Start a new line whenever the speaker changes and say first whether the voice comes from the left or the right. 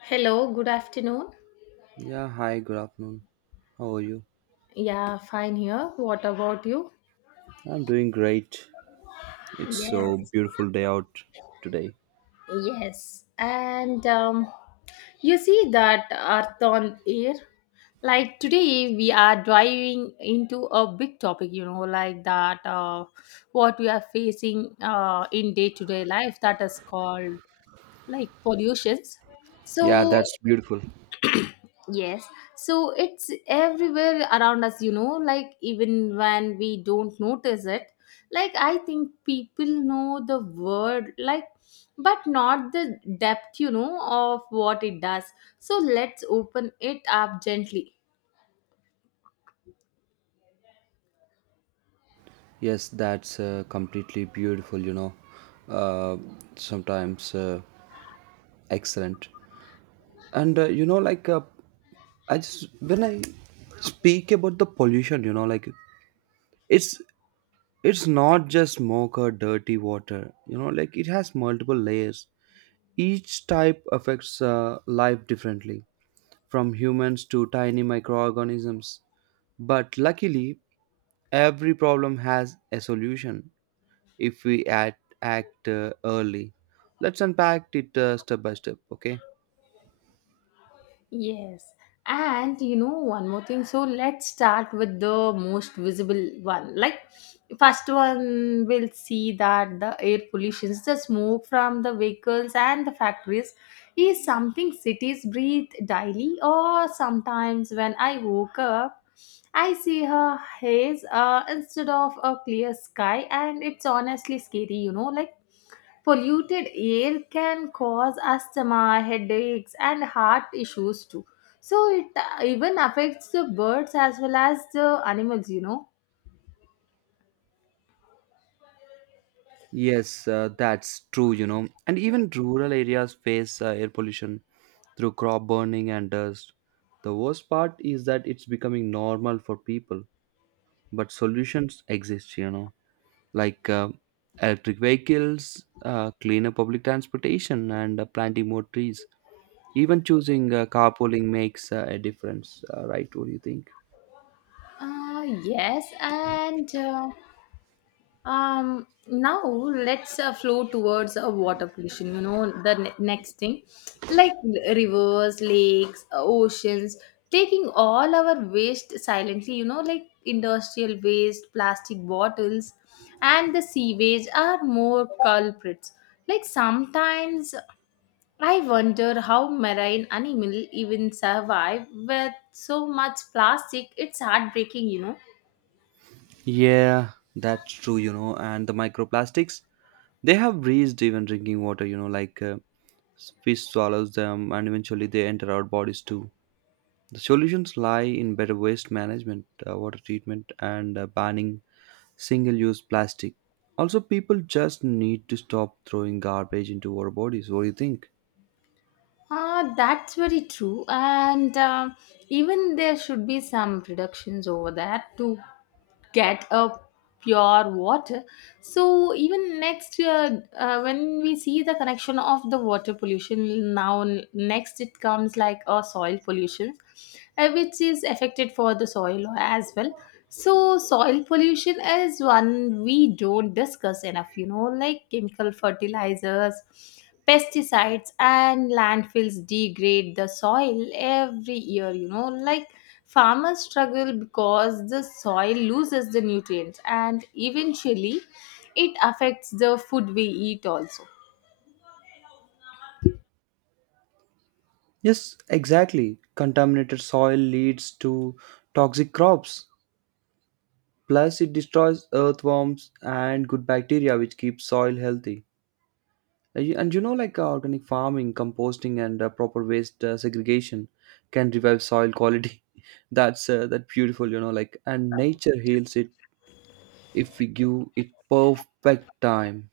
left: Hello, good afternoon.
right: Yeah, hi, good afternoon. How are you?
left: Yeah, fine here. What about you?
right: I'm doing great. It's so
left: Yes,
right: beautiful day out today.
left: yes. And you see that Earth on Air? Like today, we are driving into a big topic, like that, what we are facing in day to day life that is called like pollutions.
right: Yeah,
left: So.
right: that's beautiful.
left: Yes, so it's everywhere around us, like even when we don't notice it. Like, I think people know the word, like, but not the depth, of what it does. So let's open it up gently.
right: Yes, that's completely beautiful, you know. Uh, sometimes excellent. And you know I just when I speak about the pollution, like it's it's not just smoke or dirty water. You know like it has multiple layers. Each type affects life differently from humans to tiny microorganisms. But luckily, every problem has a solution if we act, act early. Let's unpack it step by step, okay?
left: Yes. And one more thing. So let's start with the most visible one. Like, first one will see that the air pollution, the smoke from the vehicles and the factories, is something cities breathe daily. Or sometimes when I woke up, I see her haze instead of a clear sky, and it's honestly scary, like polluted air can cause asthma headaches and heart issues too, so it even affects the birds as well as the animals.
right: Yes, that's true, you know. And even rural areas face air pollution through crop burning and dust. The worst part is that it's becoming normal for people, but solutions exist, you know. like uh, Electric vehicles, cleaner public transportation, and planting more trees. Even choosing carpooling makes a difference, right? What do you think?
left: Yes, and now let's flow towards water pollution. The next thing, like rivers, lakes, oceans, taking all our waste silently. Like industrial waste, plastic bottles, and the sewage are more culprits. Like sometimes I wonder how marine animal even survive with so much plastic. It's heartbreaking.
right: Yeah, that's true, you know. And the microplastics, they have reached even drinking water, fish swallows them and eventually they enter our bodies too. The solutions lie in better waste management, water treatment, and banning single use plastic. Also, people just need to stop throwing garbage into our bodies. What do you think?
left: Ah, that's very true. And even there should be some reductions over that to get a pure water. So even next year, when we see the connection of the water pollution, now next it comes like a soil pollution, which is affected for the soil as well. So, soil pollution is one we don't discuss enough, like chemical fertilizers, pesticides, and landfills degrade the soil every year, like farmers struggle because the soil loses the nutrients and eventually it affects the food we eat also.
right: Yes, exactly. Contaminated soil leads to toxic crops. Plus, it destroys earthworms and good bacteria, which keep soil healthy. And organic farming, composting, and proper waste segregation can revive soil quality. That's that beautiful, you know. Like, and nature heals it if we give it perfect time.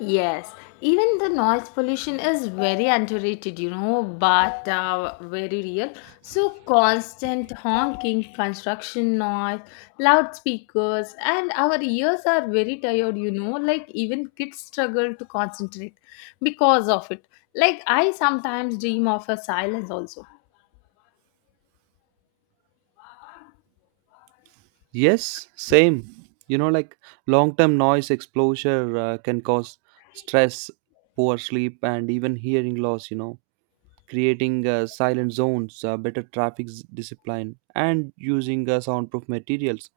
left: Yes, even the noise pollution is very underrated, but very real. So, constant honking, construction noise, loudspeakers, and our ears are very tired, like even kids struggle to concentrate because of it. Like, I sometimes dream of a silence also.
right: Yes, same. You know, like long term noise exposure can cause stress, poor sleep, and even hearing loss, you know, creating silent zones, better discipline, and using soundproof materials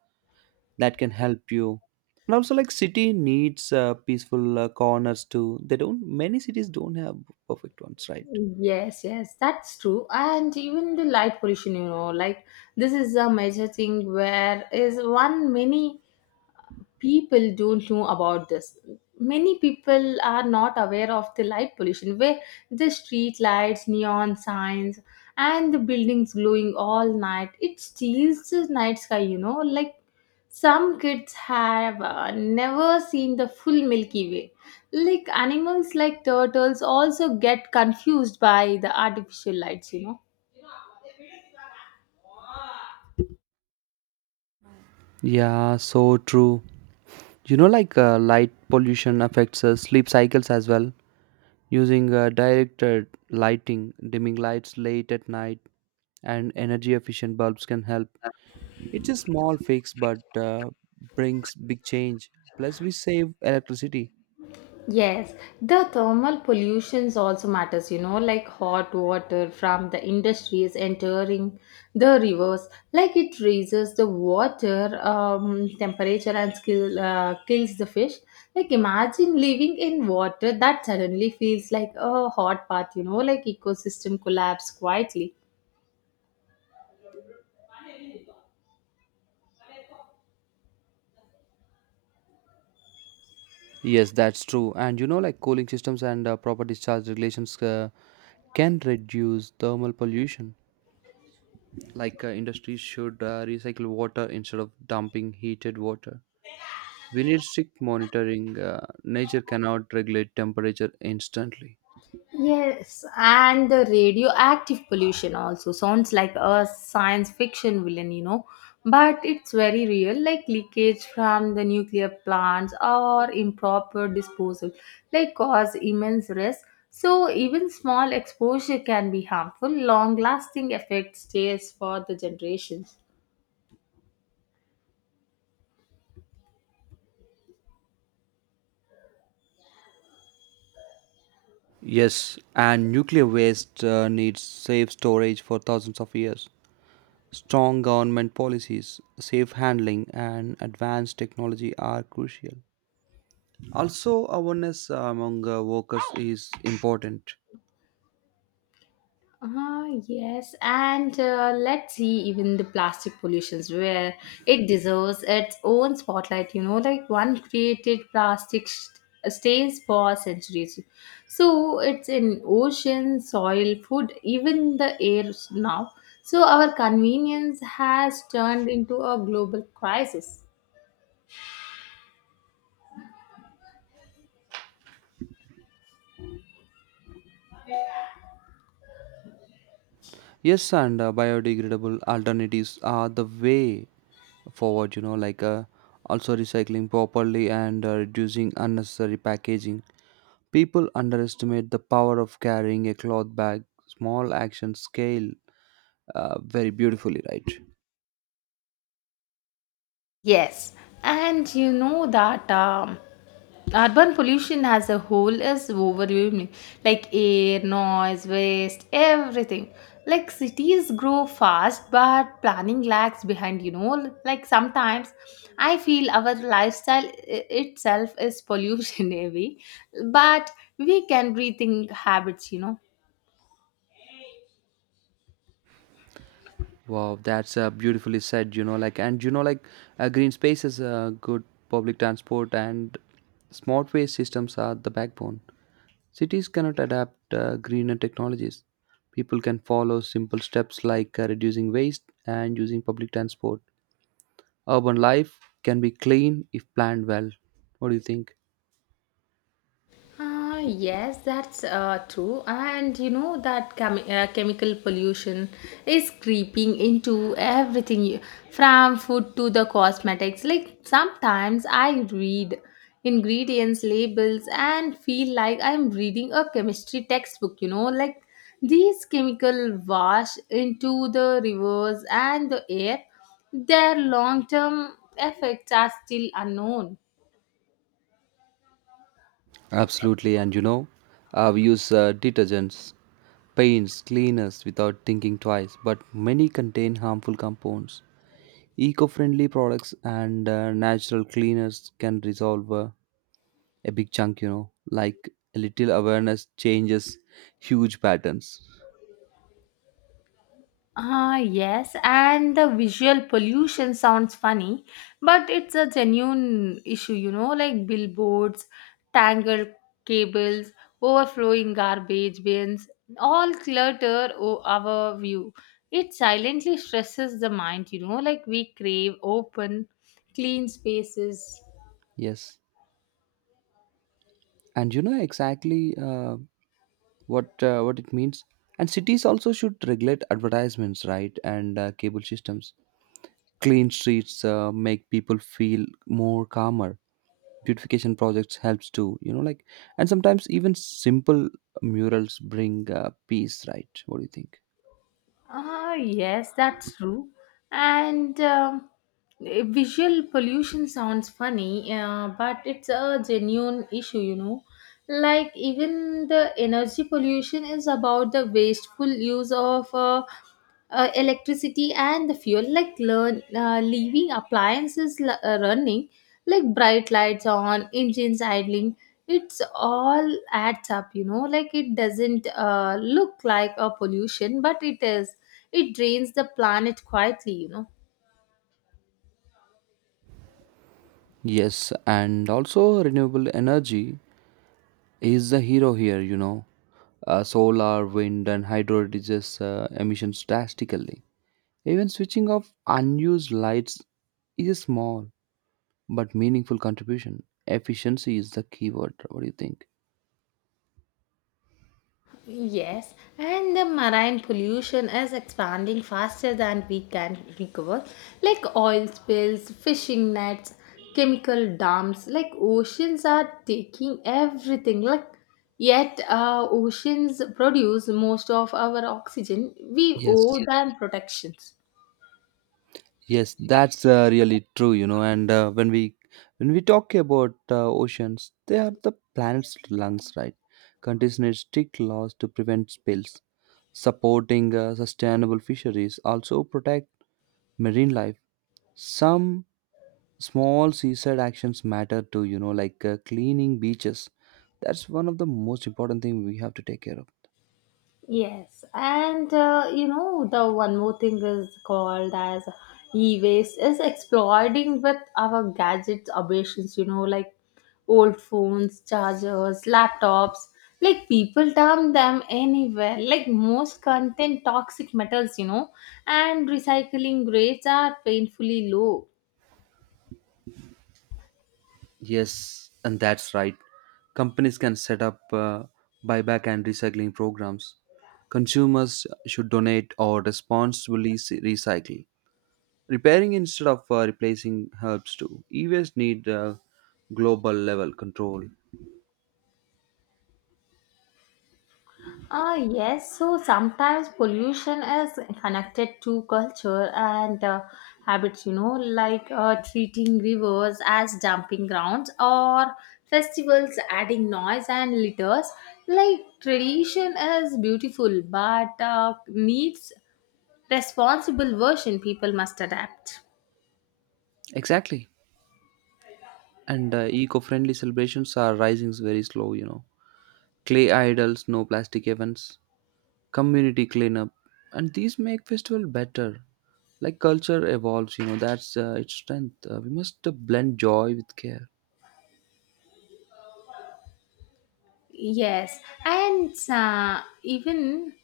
right: that can help you. And also, like city needs peaceful corners too. They don't, many cities don't have perfect ones, right?
left: Yes, yes, that's true. And even the light pollution, like this is a major thing where is one, many people don't know about this, many people are not aware of the light pollution where the street lights, neon signs, and the buildings glowing all night, it steals the night sky, like some kids have never seen the full Milky Way. Like animals like turtles also get confused by the artificial lights.
right: Yeah, so true. You know, light pollution affects sleep cycles as well. Using directed lighting, dimming lights late at night, and energy efficient bulbs can help. It's a small fix but brings big change. Plus, we save electricity.
left: Yes, the thermal pollutions also matters, like hot water from the industries entering the rivers, like it raises the water temperature and skill, kills the fish. Like imagine living in water that suddenly feels like a hot bath, like ecosystem collapse quietly.
right: Yes, that's true. And you know, like cooling systems and proper discharge regulations can reduce thermal pollution. Industries should recycle water instead of dumping heated water. We need strict monitoring. Nature cannot regulate temperature instantly.
left: Yes, and the radioactive pollution also sounds like a science fiction villain, but it's very real, like leakage from the nuclear plants or improper disposal, like cause immense risk. So even small exposure can be harmful. Long-lasting effect stays for the generations.
right: Yes, and nuclear waste needs safe storage for thousands of years. Strong government policies, safe handling, and advanced technology are crucial. Also, awareness among workers is important.
left: Ah, yes, and let's see even the plastic pollutions where it deserves its own spotlight. Like one created plastic stays for centuries. So it's in ocean, soil, food, even the air now. So our convenience has turned into a global crisis.
right: Yes, and biodegradable alternatives are the way forward, you know, also recycling properly and reducing unnecessary packaging. People underestimate the power of carrying a cloth bag. Small actions scale very beautifully, right?
left: Yes, and you know that urban pollution as a whole is overwhelming, like air, noise, waste, everything. Like cities grow fast, but planning lags behind. Like sometimes I feel our lifestyle itself is pollution heavy, but we can rethink habits.
right: Wow, that's beautifully said, you know. Like and you know like Green space is a good public transport, and smart waste systems are the backbone. Cities cannot adapt greener technologies. People can follow simple steps like reducing waste and using public transport. Urban life can be clean if planned well. What do you think?
left: Ah, yes, that's true. And you know that chemical pollution is creeping into everything, from food to the cosmetics. Like sometimes I read ingredients labels and feel like I'm reading a chemistry textbook, like these chemical wash into the rivers and the air. Their long-term effects are still unknown.
right: Absolutely. And you know, we use detergents, paints, cleaners without thinking twice, but many contain harmful compounds. Eco friendly products and natural cleaners can resolve a big chunk, you know, like a little awareness changes huge patterns.
left: Ah, yes, and the visual pollution sounds funny, but it's a genuine issue, like billboards, tangled cables, overflowing garbage bins, all clutter our view. It silently stresses the mind, like we crave open, clean spaces.
right: Yes, and you know exactly what it means. And cities also should regulate advertisements, right? And cable systems. Clean streets make people feel more calmer, beautification projects helps too, you know. Like, and sometimes even simple murals bring peace, right? What do you think?
left: Ah, yes, that's true. And visual pollution sounds funny, but it's a genuine issue. Like, even the energy pollution is about the wasteful use of electricity and the fuel, like leaving appliances running, like bright lights on, engines idling, it's all adds up, like it doesn't look like a pollution, but it is, it drains the planet quietly.
right: Yes, and also renewable energy is the hero here, you know. Solar, wind, and hydro reduces emissions drastically. Even switching off unused lights is a small but meaningful contribution. Efficiency is the keyword. What do you think?
left: Yes, and the marine pollution is expanding faster than we can recover, like oil spills, fishing nets, chemical dumps, like oceans are taking everything. Like yet oceans produce most of our oxygen. We
right: yes
left: owe them protections.
right: Yes, that's really true, you know. And when we talk about oceans, they are the planet's lungs, right? Containing strict laws to prevent spills, supporting sustainable fisheries, also protect marine life. Some small seaside actions matter too, you know, like cleaning beaches. That's one of the most important thing we have to take care of.
left: Yes, and you know the one more thing is called as e-waste is exploding with our gadgets aberrations. Like old phones, chargers, laptops. Like people dump them anywhere. Like most contain toxic metals, and recycling rates are painfully low.
right: Yes, and that's right. Companies can set up buyback and recycling programs. Consumers should donate or recycle. Repairing instead of replacing helps too. E-waste need global level control.
left: Yes, so sometimes pollution is connected to culture and habits, like treating rivers as dumping grounds or festivals adding noise and litters. Like, tradition is beautiful but needs responsible version people must adapt.
right: Exactly. And eco friendly celebrations are rising very slow, you know. Clay idols, no plastic events, community cleanup, and these make festival better. Like culture evolves, you know. That's its strength. We must blend joy with care.
left: Yes, and even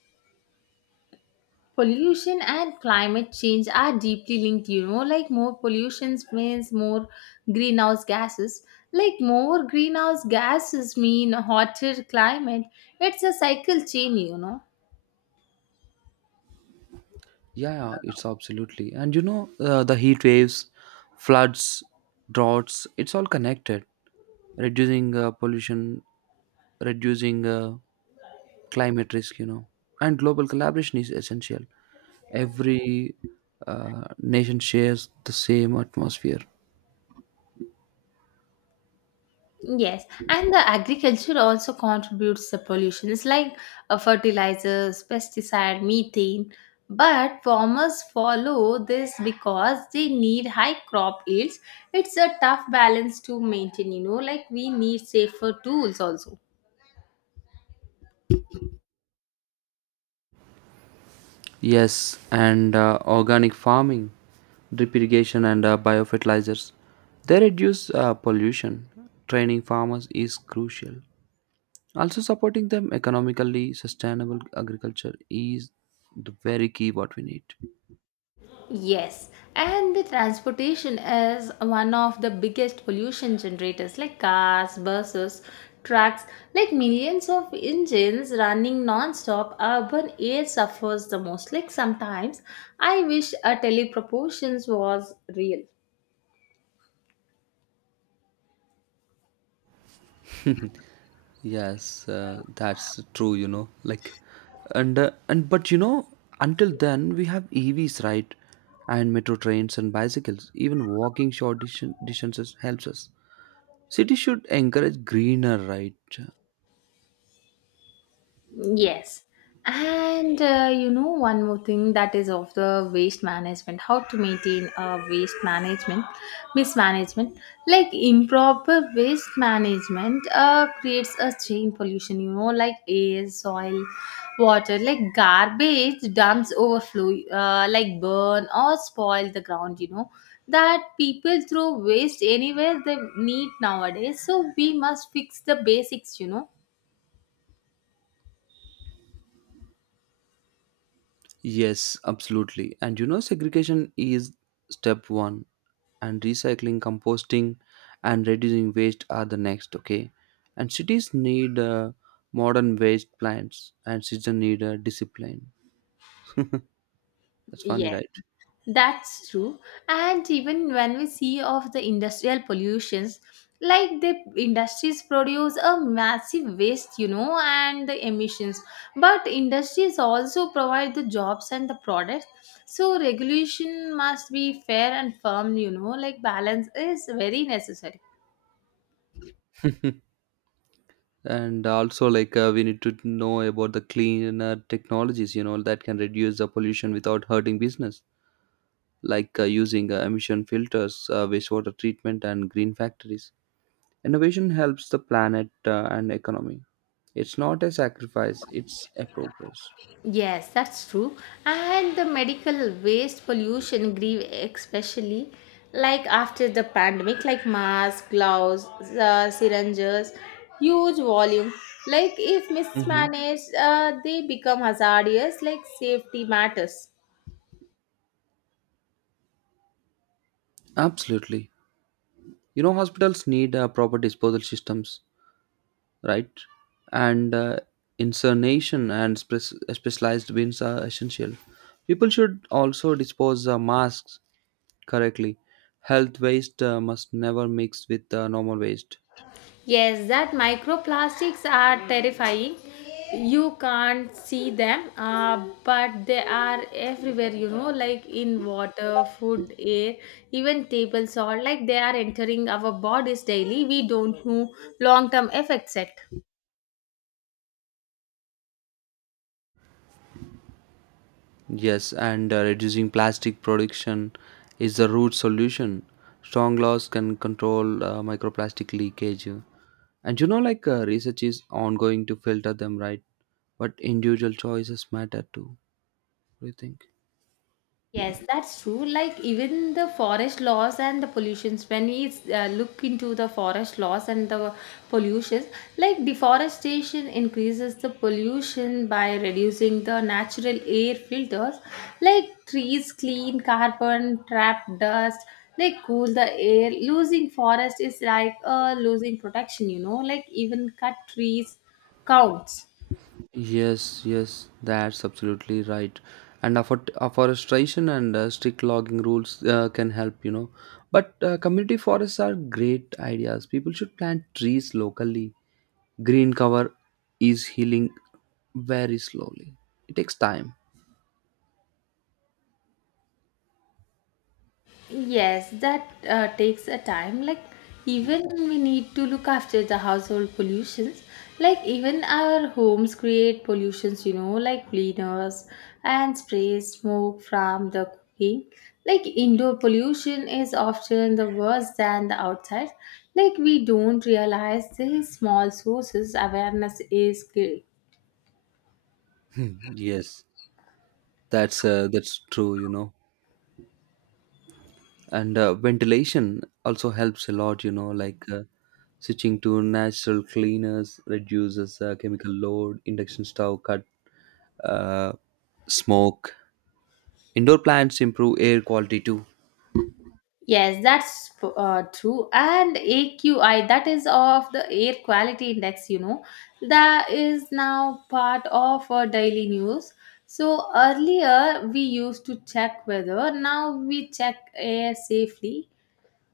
left: pollution and climate change are deeply linked, like more pollution means more greenhouse gases, like more greenhouse gases mean hotter climate, it's a cycle chain.
right: Yeah, it's absolutely. And you know, the heat waves, floods, droughts, it's all connected. Reducing pollution, reducing climate risk, you know. And global collaboration is essential. Every nation shares the same atmosphere.
left: Yes, and the agriculture also contributes to pollutions like fertilizers, pesticide, methane. But farmers follow this because they need high crop yields. It's a tough balance to maintain, like we need safer tools also.
right: Yes, and organic farming, drip irrigation, and biofertilizers. They reduce pollution. Training farmers is crucial. Also, supporting them economically, sustainable agriculture is the very key what we need.
left: Yes, and the transportation is one of the biggest pollution generators like cars, buses, trucks, like millions of engines running non-stop, urban air suffers the most. Like sometimes I wish a teleproportions was real.
right: Yes, that's true. You know, like, and but you know, until then we have EVs, right? And metro trains and bicycles. Even walking distances helps us. Cities should encourage greener, right?
left: Yes. And one more thing that is of the waste management, how to maintain a waste management, mismanagement. Like improper waste management creates a chain pollution, like air, soil, water, like garbage dumps overflow, like burn or spoil the ground. That people throw waste anywhere they need nowadays. So we must fix the basics.
right: Yes, absolutely. And you know, segregation is step one, and recycling, composting, and reducing waste are the next. Okay, and cities need modern waste plants, and cities need discipline. That's funny,
left: Yes.
right: right?
left: That's true. And even when we see of the industrial pollutions, like the industries produce a massive waste, and the emissions. But industries also provide the jobs and the products. So regulation must be fair and firm, like balance is very necessary.
right: And also, like we need to know about the cleaner technologies, you know, that can reduce the pollution without hurting business, like using emission filters, wastewater treatment, and green factories. Innovation helps the planet and economy. It's not a sacrifice, it's a progress.
left: Yes, that's true. And the medical waste pollution grieve especially like after the pandemic, like masks, gloves, syringes, huge volume. Like if
right: Hmm.
left: mismanaged, they become hazardous, like safety matters.
right: Absolutely. You know, hospitals need proper disposal systems, right? And incineration and specialized bins are essential. People should also dispose masks correctly. Health waste must never mix with normal waste.
left: Yes, that microplastics are terrifying. You can't see them, but they are everywhere, like in water, food, air, even table salt. Like they are entering our bodies daily. We don't know long term effects yet.
right: Yes, and reducing plastic production is the root solution. Strong laws can control microplastic leakage. And you know, like research is ongoing to filter them, right? But individual choices matter too. What do you think?
left: Yes, that's true. Like even the forest laws and the pollutions, when we look into the forest laws and the pollutions, like deforestation increases the pollution by reducing the natural air filters. Like trees clean carbon, trap dust, they cool the air. Losing forest is like losing protection, like even cut trees counts.
right: Yes, yes, that's absolutely right. And afforestation and strict logging rules can help, you know. But community forests are great ideas. People should plant trees locally. Green cover is healing very slowly. It takes time.
left: Yes, that takes a time. Like even we need to look after the household pollutions. Like even our homes create pollutions, like cleaners and spray smoke from the cooking. Like indoor pollution is often the worse than the outside. Like we don't realize these small sources. Awareness is key.
right: Hmm, yes, that's true, you know. And ventilation also helps a lot, you know, like switching to natural cleaners reduces chemical load, induction stove cut uh, smoke. Indoor plants improve air quality too.
left: Yes, that's true. And AQI, that is of the air quality index, that is now part of our daily news. So earlier we used to check weather, now we check air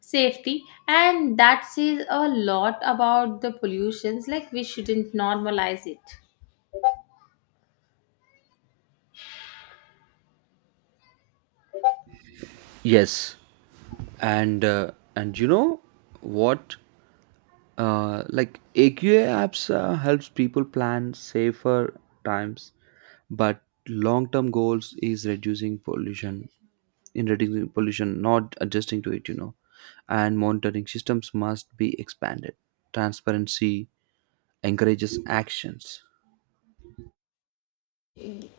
left: safety, and that says a lot about the pollutions. Like we shouldn't normalize it.
right: Yes, and you know what? Like AQA apps helps people plan safer times, but long-term goals is reducing pollution. In reducing pollution, not adjusting to it, you know, and monitoring systems must be expanded. Transparency encourages actions.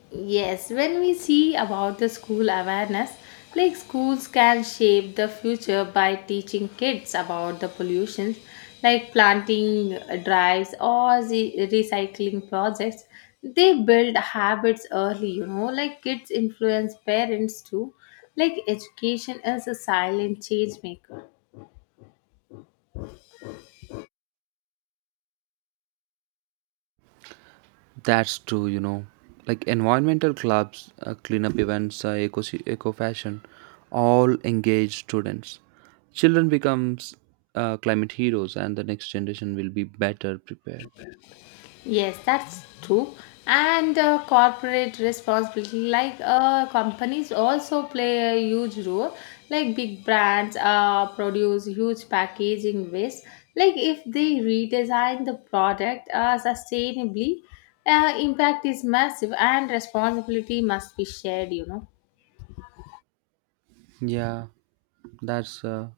left: Yes, when we see about the school awareness, like schools can shape the future by teaching kids about the pollution, like planting drives or the recycling projects. They build habits early, like kids influence parents too. Like education is a silent change maker.
right: That's true, you know. Like environmental clubs, cleanup events, eco fashion, all engage students. Children becomes climate heroes, and the next generation will be better prepared.
left: Yes, that's true. And corporate responsibility, like companies also play a huge role. Like big brands produce huge packaging waste. Like if they redesign the product sustainably, impact is massive and responsibility must be shared.
right: Yeah, that's uh,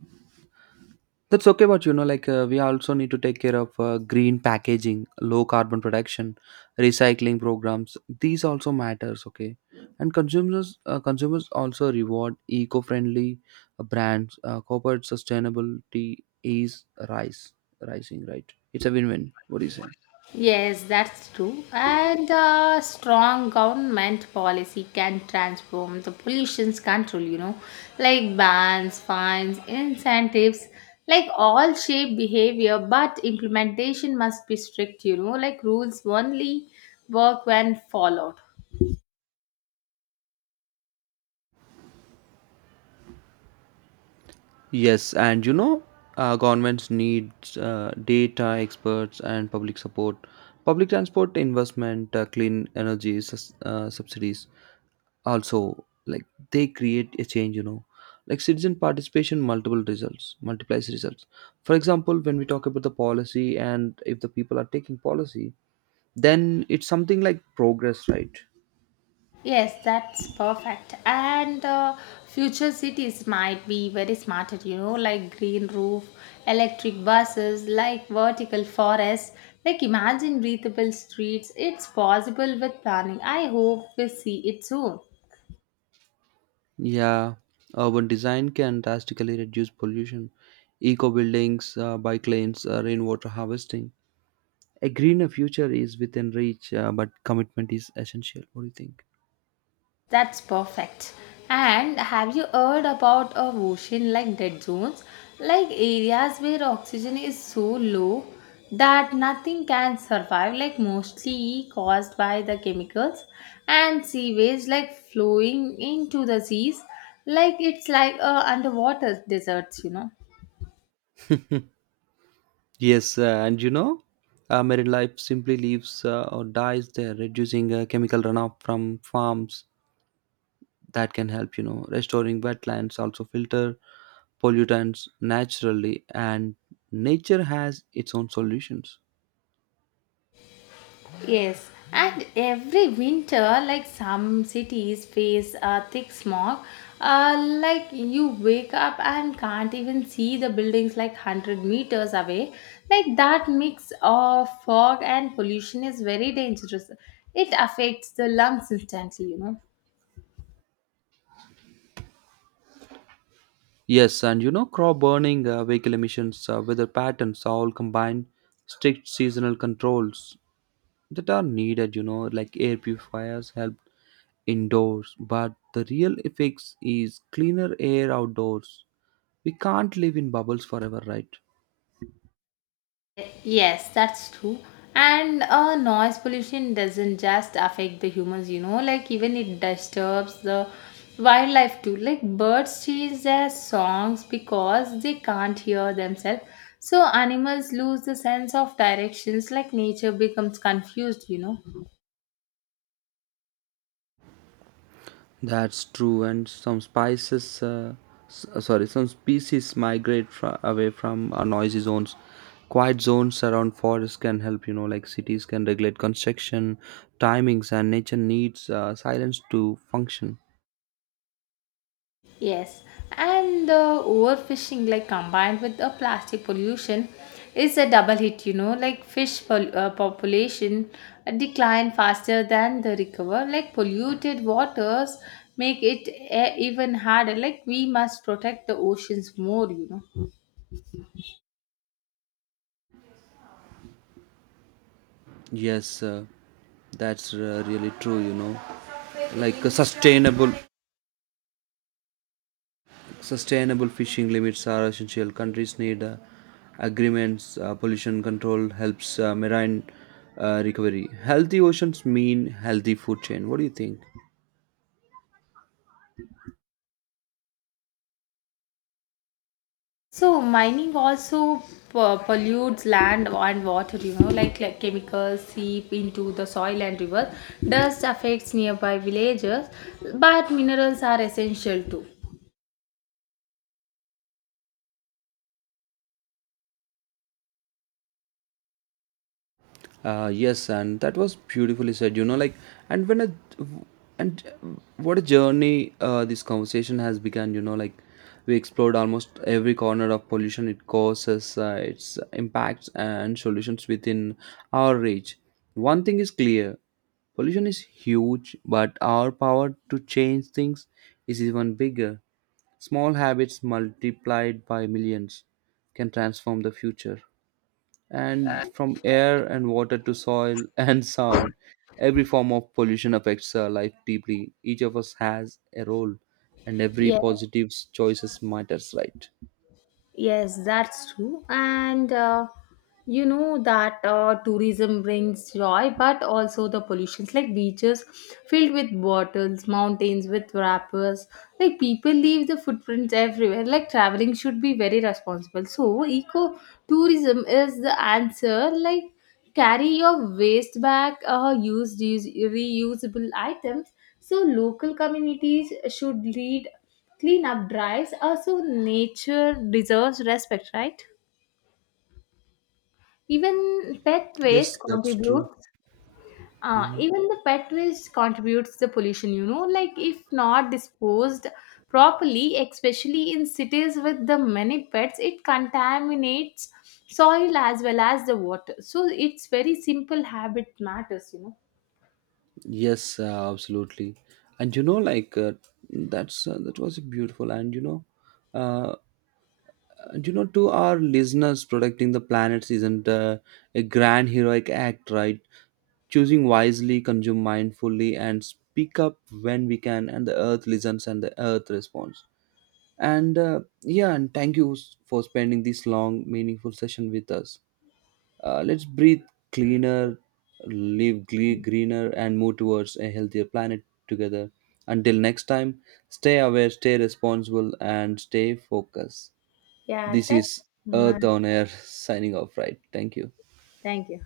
right: That's okay, but you know, like we also need to take care of green packaging, low carbon production, recycling programs. These also matters, okay. And consumers also reward eco-friendly brands. Corporate sustainability is rise, rising, right? It's a win-win. What do you say?
left: Yes, that's true. And a strong government policy can transform the pollution's control, like bans, fines, incentives, like all shape behavior, but implementation must be strict, like rules only work when followed.
right: Yes, and you know, governments need data experts and public support, public transport investment, clean energy subsidies. Also like, they create a change, you know. Like citizen participation multiple results multiplies results. For example, when we talk about the policy and if the people are taking policy, then it's something like progress, right?
left: Yes, that's perfect. And future cities might be very smarter, like green roof, electric buses, like vertical forests, like imagine breathable streets. It's possible with planning. I hope we see it soon.
right: Yeah, urban design can drastically reduce pollution. Eco buildings, bike lanes, rainwater harvesting. A greener future is within reach, but commitment is essential. What do you think?
left: That's perfect. And have you heard about a ocean like dead zones? Like areas where oxygen is so low that nothing can survive, like mostly caused by the chemicals and sewage like flowing into the seas. Like it's like a underwater deserts.
right: Yes, and you know, marine life simply lives or dies there. Reducing chemical runoff from farms, that can help, you know. Restoring wetlands also filter pollutants naturally, and nature has its own solutions.
left: Yes, and every winter, like some cities face a thick smog, uh, like you wake up and can't even see the buildings like 100 meters away. Like that mix of fog and pollution is very dangerous. It affects the lungs instantly.
right: Yes, and you know, crop burning, vehicle emissions, weather patterns all combine. Strict seasonal controls that are needed, you know, like air purifiers help indoors, but the real effects is cleaner air outdoors. We can't live in bubbles forever, right?
left: Yes, that's true. And noise pollution doesn't just affect the humans, like even it disturbs the wildlife too. Like birds change their songs because they can't hear themselves. So animals lose the sense of directions, like nature becomes confused.
right: That's true. And sorry, some species migrate away from noisy zones. Quiet zones around forests can help, you know. Like cities can regulate construction timings, and nature needs silence to function.
left: Yes, and the overfishing, like combined with the plastic pollution, is a double hit. Like fish population decline faster than the recover. Like polluted waters make it even harder. Like we must protect the oceans more.
right: Yes, that's really true, you know. Like a sustainable sustainable fishing limits are essential. Countries need agreements. Pollution control helps marine recovery. Healthy oceans mean healthy food chain. What do you think?
left: So mining also pollutes land and water, like chemicals seep into the soil and river. Dust affects nearby villages, but minerals are essential too.
right: Yes, and that was beautifully said. You know, like, and when a and what a journey this conversation has begun. You know, like we explored almost every corner of pollution it causes, its impacts and solutions within our reach. One thing is clear: pollution is huge, but our power to change things is even bigger. Small habits multiplied by millions can transform the future. And from air and water to soil and sound, every form of pollution affects our life deeply. Each of us has a role, and every
left: Yes,
right: positive choices matters, right?
left: yes, that's true. And you know that tourism brings joy, but also the pollutions like beaches filled with bottles, mountains with wrappers. Like people leave the footprints everywhere. Like traveling should be very responsible. So eco tourism is the answer. Like carry your waste back, use these reusable items. So local communities should lead cleanup drives. Also, nature deserves respect, right? Even pet
right: Yes,
left: waste
right: that's true.
left: contributes. Even the pet waste contributes the pollution. Like if not disposed properly, especially in cities with the many pets, it contaminates soil as well as the water. So it's very simple habit matters.
right: Yes, absolutely. And you know, like that was beautiful. And you know, uh, And you know, to our listeners, protecting the planet isn't a grand heroic act, right? Choosing wisely, consume mindfully, and speak up when we can, and the earth listens and the earth responds. And yeah, and thank you for spending this long, meaningful session with us. Let's breathe cleaner, live greener, and move towards a healthier planet together. Until next time, stay aware, stay responsible, and stay focused.
left: Yeah,
right: This
left: thank
right: is
left: you so
right: Earth
left: much.
right: on Air signing off, right? Thank you.
left: Thank you.